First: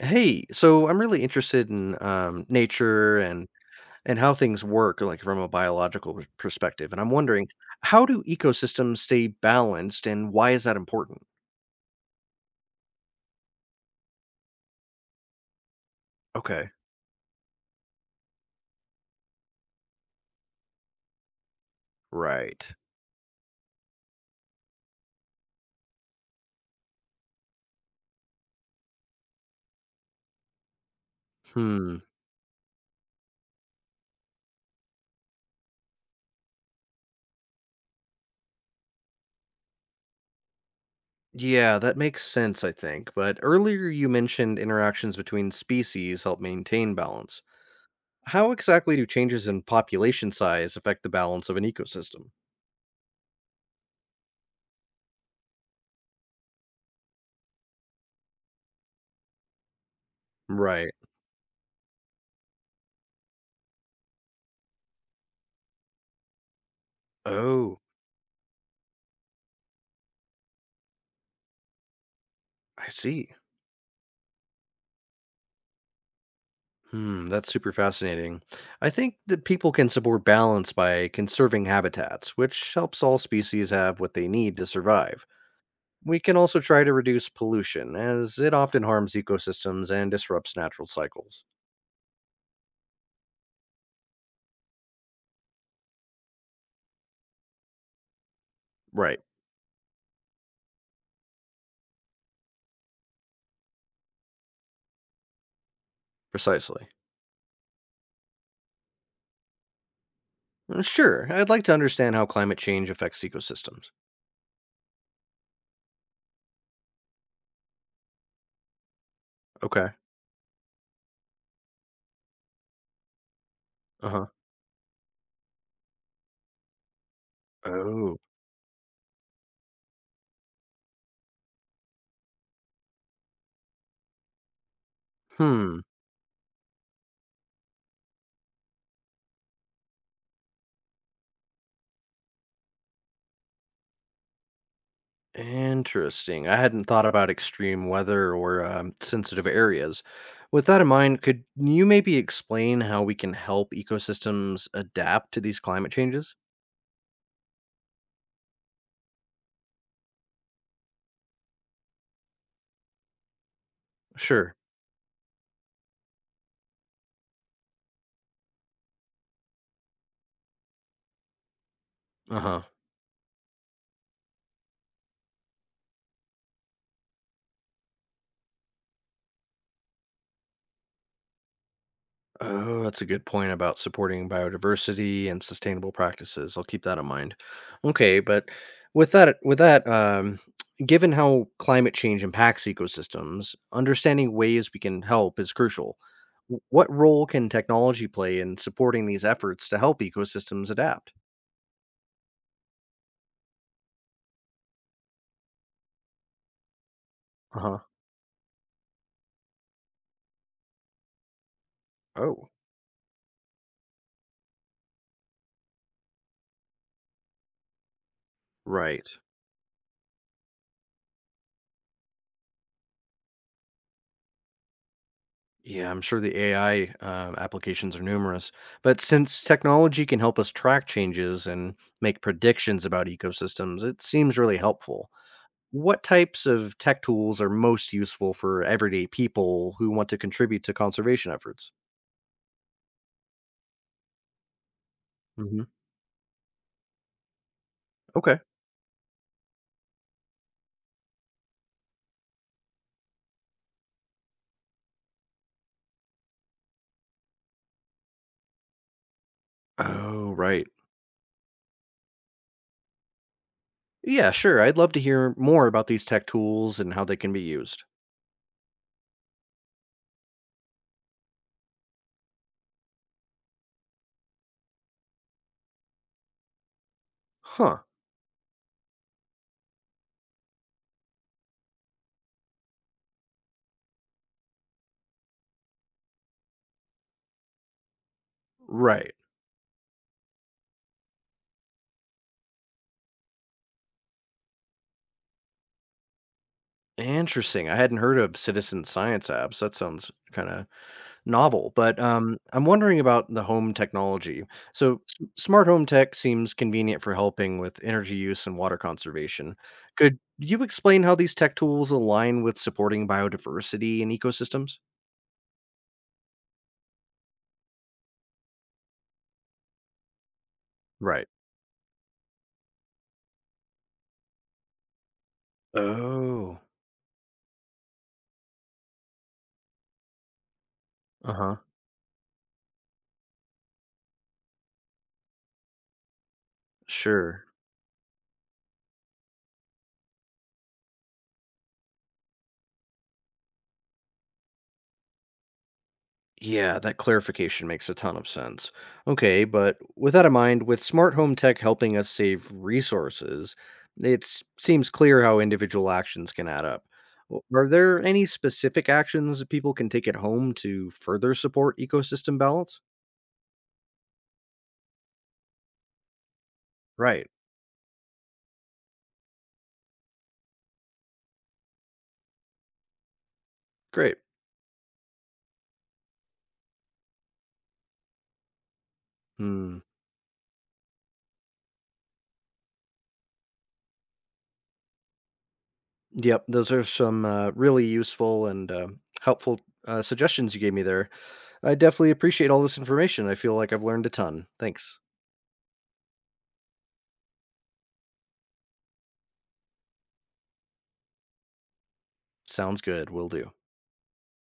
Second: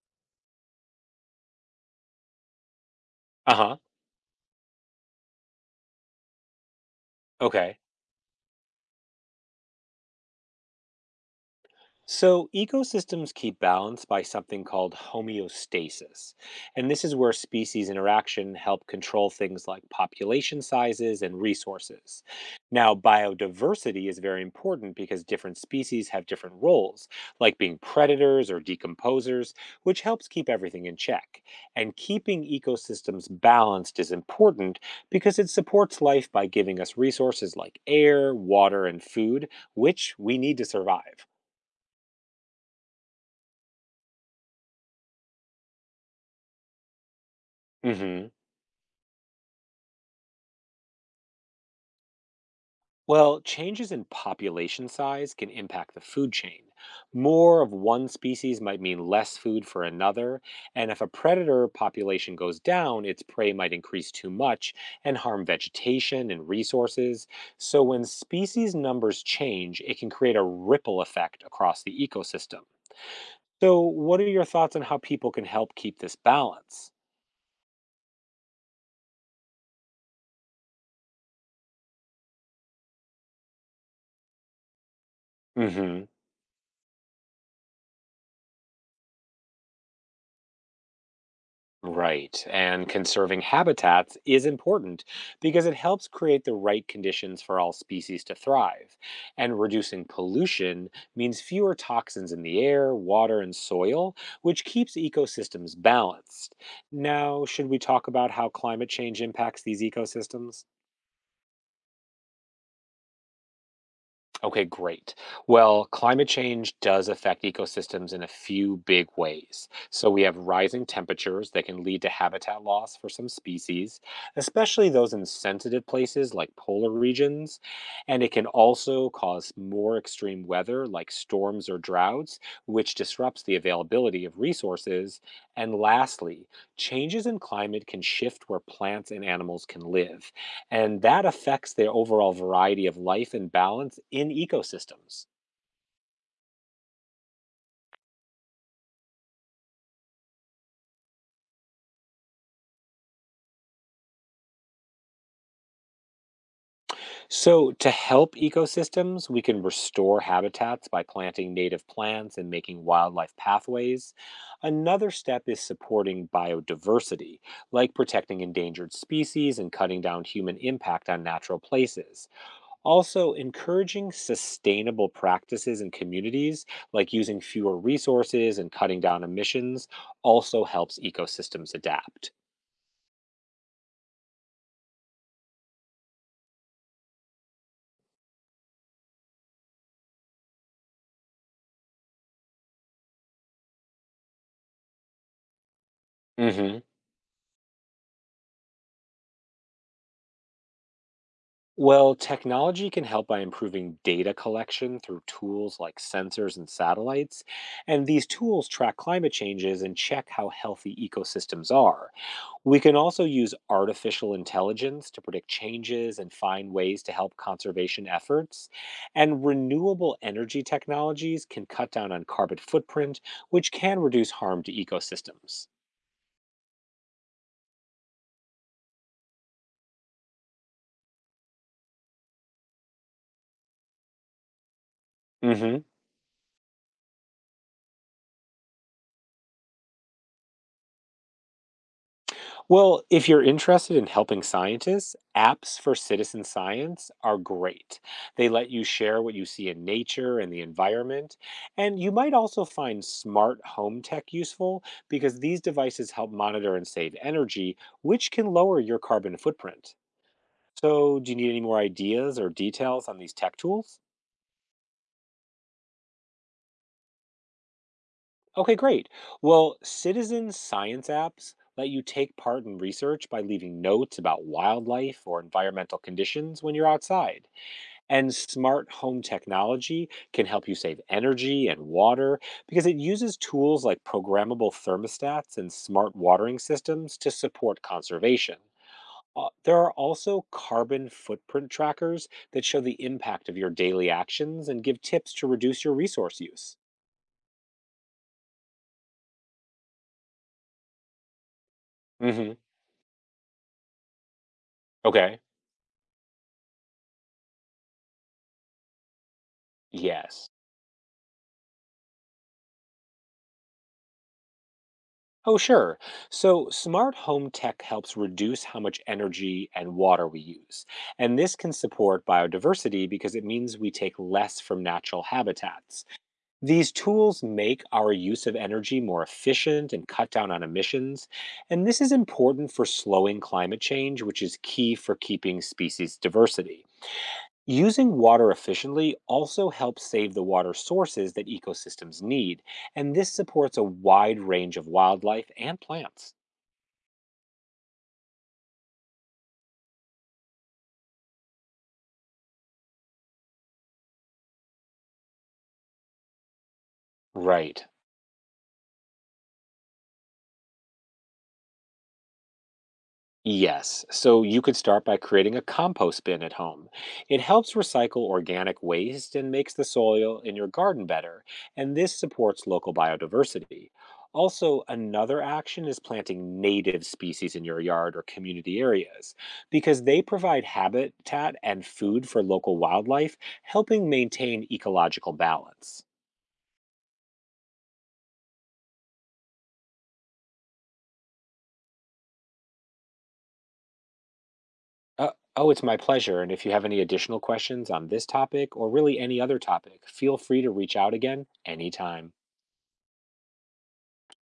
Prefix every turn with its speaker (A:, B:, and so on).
A: Hey, so I'm really interested in nature and
B: Uh-huh.
A: and how things work, like from a biological perspective. And I'm wondering,
B: Okay.
A: how do ecosystems stay balanced, and why is that important?
B: So, ecosystems keep balance by something called homeostasis.
A: Okay,
B: And this is where species interaction help control things like population sizes and resources.
A: right.
B: Now, biodiversity is very important because different species have different roles, like being predators or decomposers, which helps keep everything in check. And
A: Hmm.
B: keeping ecosystems balanced is important because it supports life by giving us resources like air, water, and food, which we need to survive.
A: Yeah, that makes sense, I think. But earlier you mentioned interactions between species help maintain balance.
B: Mhm.
A: How exactly do changes in population size affect the balance of an ecosystem?
B: Well, changes in population size can impact the food chain. More of one species might mean less food for another, and
A: Right.
B: if a predator population goes down, its prey might increase too much and harm vegetation and resources.
A: Oh,
B: So, when species numbers change, it can create a ripple effect across the ecosystem.
A: I see.
B: So, what are your thoughts on how people can help keep this balance?
A: Hmm, that's super fascinating. I think that people can support balance by conserving habitats, which helps all species have what they need to survive.
B: Mm hmm.
A: We can also try to reduce pollution, as it often harms ecosystems and disrupts natural cycles.
B: Right. And conserving habitats is important because it helps create the right conditions for all species to thrive.
A: Right,
B: And reducing pollution means fewer toxins in the air, water, and soil, which keeps ecosystems balanced.
A: precisely.
B: Now, should we talk about how climate change impacts these ecosystems?
A: Sure, I'd like to understand how climate change affects ecosystems.
B: Okay, great. Well, climate change does affect ecosystems in a few big ways.
A: Okay.
B: So we have rising temperatures that can lead to habitat loss for some species,
A: Uh huh.
B: especially those in sensitive places like polar regions.
A: Oh.
B: And it can also cause more extreme weather like storms or droughts, which disrupts the availability of resources. And
A: Hmm.
B: lastly, changes in climate can shift where plants and animals can live, and that affects their overall variety of life and balance in ecosystems.
A: Interesting. I hadn't thought about extreme weather or sensitive areas. With that in mind, could you maybe explain how we can help ecosystems adapt to these climate changes?
B: So, to help ecosystems, we can restore habitats by planting native plants and making wildlife pathways.
A: Sure.
B: Another step is supporting biodiversity, like protecting endangered species and cutting down human impact on natural places.
A: Uh huh.
B: Also, encouraging sustainable practices in communities, like using fewer resources and cutting down emissions, also helps ecosystems adapt.
A: Oh, that's a good point about supporting biodiversity and sustainable practices. I'll keep that in mind. Okay, but with that given how climate change impacts ecosystems, understanding ways we can help is crucial.
B: hmm
A: What role can technology play in supporting these efforts to help ecosystems adapt?
B: Well, technology can help by improving data collection through tools like sensors and satellites.
A: Uh-huh.
B: And these tools track climate changes and check how healthy ecosystems are.
A: Oh,
B: We can also use artificial intelligence to predict changes and find ways to help conservation efforts.
A: right.
B: And renewable energy technologies can cut down on carbon footprint, which can reduce harm to ecosystems.
A: Yeah, I'm sure the AI applications are numerous. But since technology can help us track changes and make predictions about ecosystems, it seems really helpful.
B: hmm
A: What types of tech tools are most useful for everyday people who want to contribute to conservation efforts?
B: Well, if you're interested in helping scientists,
A: Hmm.
B: apps for citizen science are great.
A: Okay.
B: They let you share what you see in nature and the environment. And you might also find smart home tech useful because these devices help monitor and save energy, which can lower your carbon footprint.
A: Oh, right.
B: So, do you need any more ideas or details on these tech tools?
A: Yeah, sure. I'd love to hear more about these tech tools and how they can be used.
B: Okay, great. Well, citizen science apps let you take part in research by leaving notes about wildlife or environmental conditions when you're outside.
A: Huh.
B: And smart home technology can help you save energy and water because it uses tools like programmable thermostats and smart watering systems to support conservation.
A: Right.
B: There are also carbon footprint trackers that show the impact of your daily actions and give tips to reduce your resource use.
A: Interesting. I hadn't heard of citizen science apps. That sounds kind of novel, but,
B: Hmm.
A: I'm wondering about the home technology. So, s
B: Okay.
A: smart home tech seems convenient for helping with energy use and water conservation. Could
B: Yes.
A: you explain how these tech tools align with supporting biodiversity and ecosystems?
B: Oh, sure. So, smart home tech helps reduce how much energy and water we use.
A: Right.
B: And this can support biodiversity because it means we take less from natural habitats.
A: Oh,
B: These tools make our use of energy more efficient and cut down on emissions.
A: uh-huh.
B: And this is important for slowing climate change, which is key for keeping species diversity.
A: Sure.
B: Using water efficiently also helps save the water sources that ecosystems need, and this supports a wide range of wildlife and plants.
A: Yeah, that clarification makes a ton of sense. Okay, but with that in mind, with smart home tech helping us save resources, it seems clear how individual actions can add up. Are
B: Right.
A: there any specific actions that people can take at home to further support ecosystem balance?
B: Yes, so you could start by creating a compost bin at home.
A: Right,
B: It helps recycle organic waste and makes the soil in your garden better, and this supports local biodiversity.
A: great.
B: Also, another action is planting native species in your yard or community areas
A: Hmm.
B: because they provide habitat and food for local wildlife, helping maintain ecological balance.
A: Yep, those are some really useful and helpful suggestions you gave me there. I definitely appreciate all this information. I feel like I've learned a ton. Thanks.
B: Uh, oh, it's my pleasure. And if you have any additional questions on this topic or really any other topic, feel free to reach out again anytime.
A: Sounds good. Will do.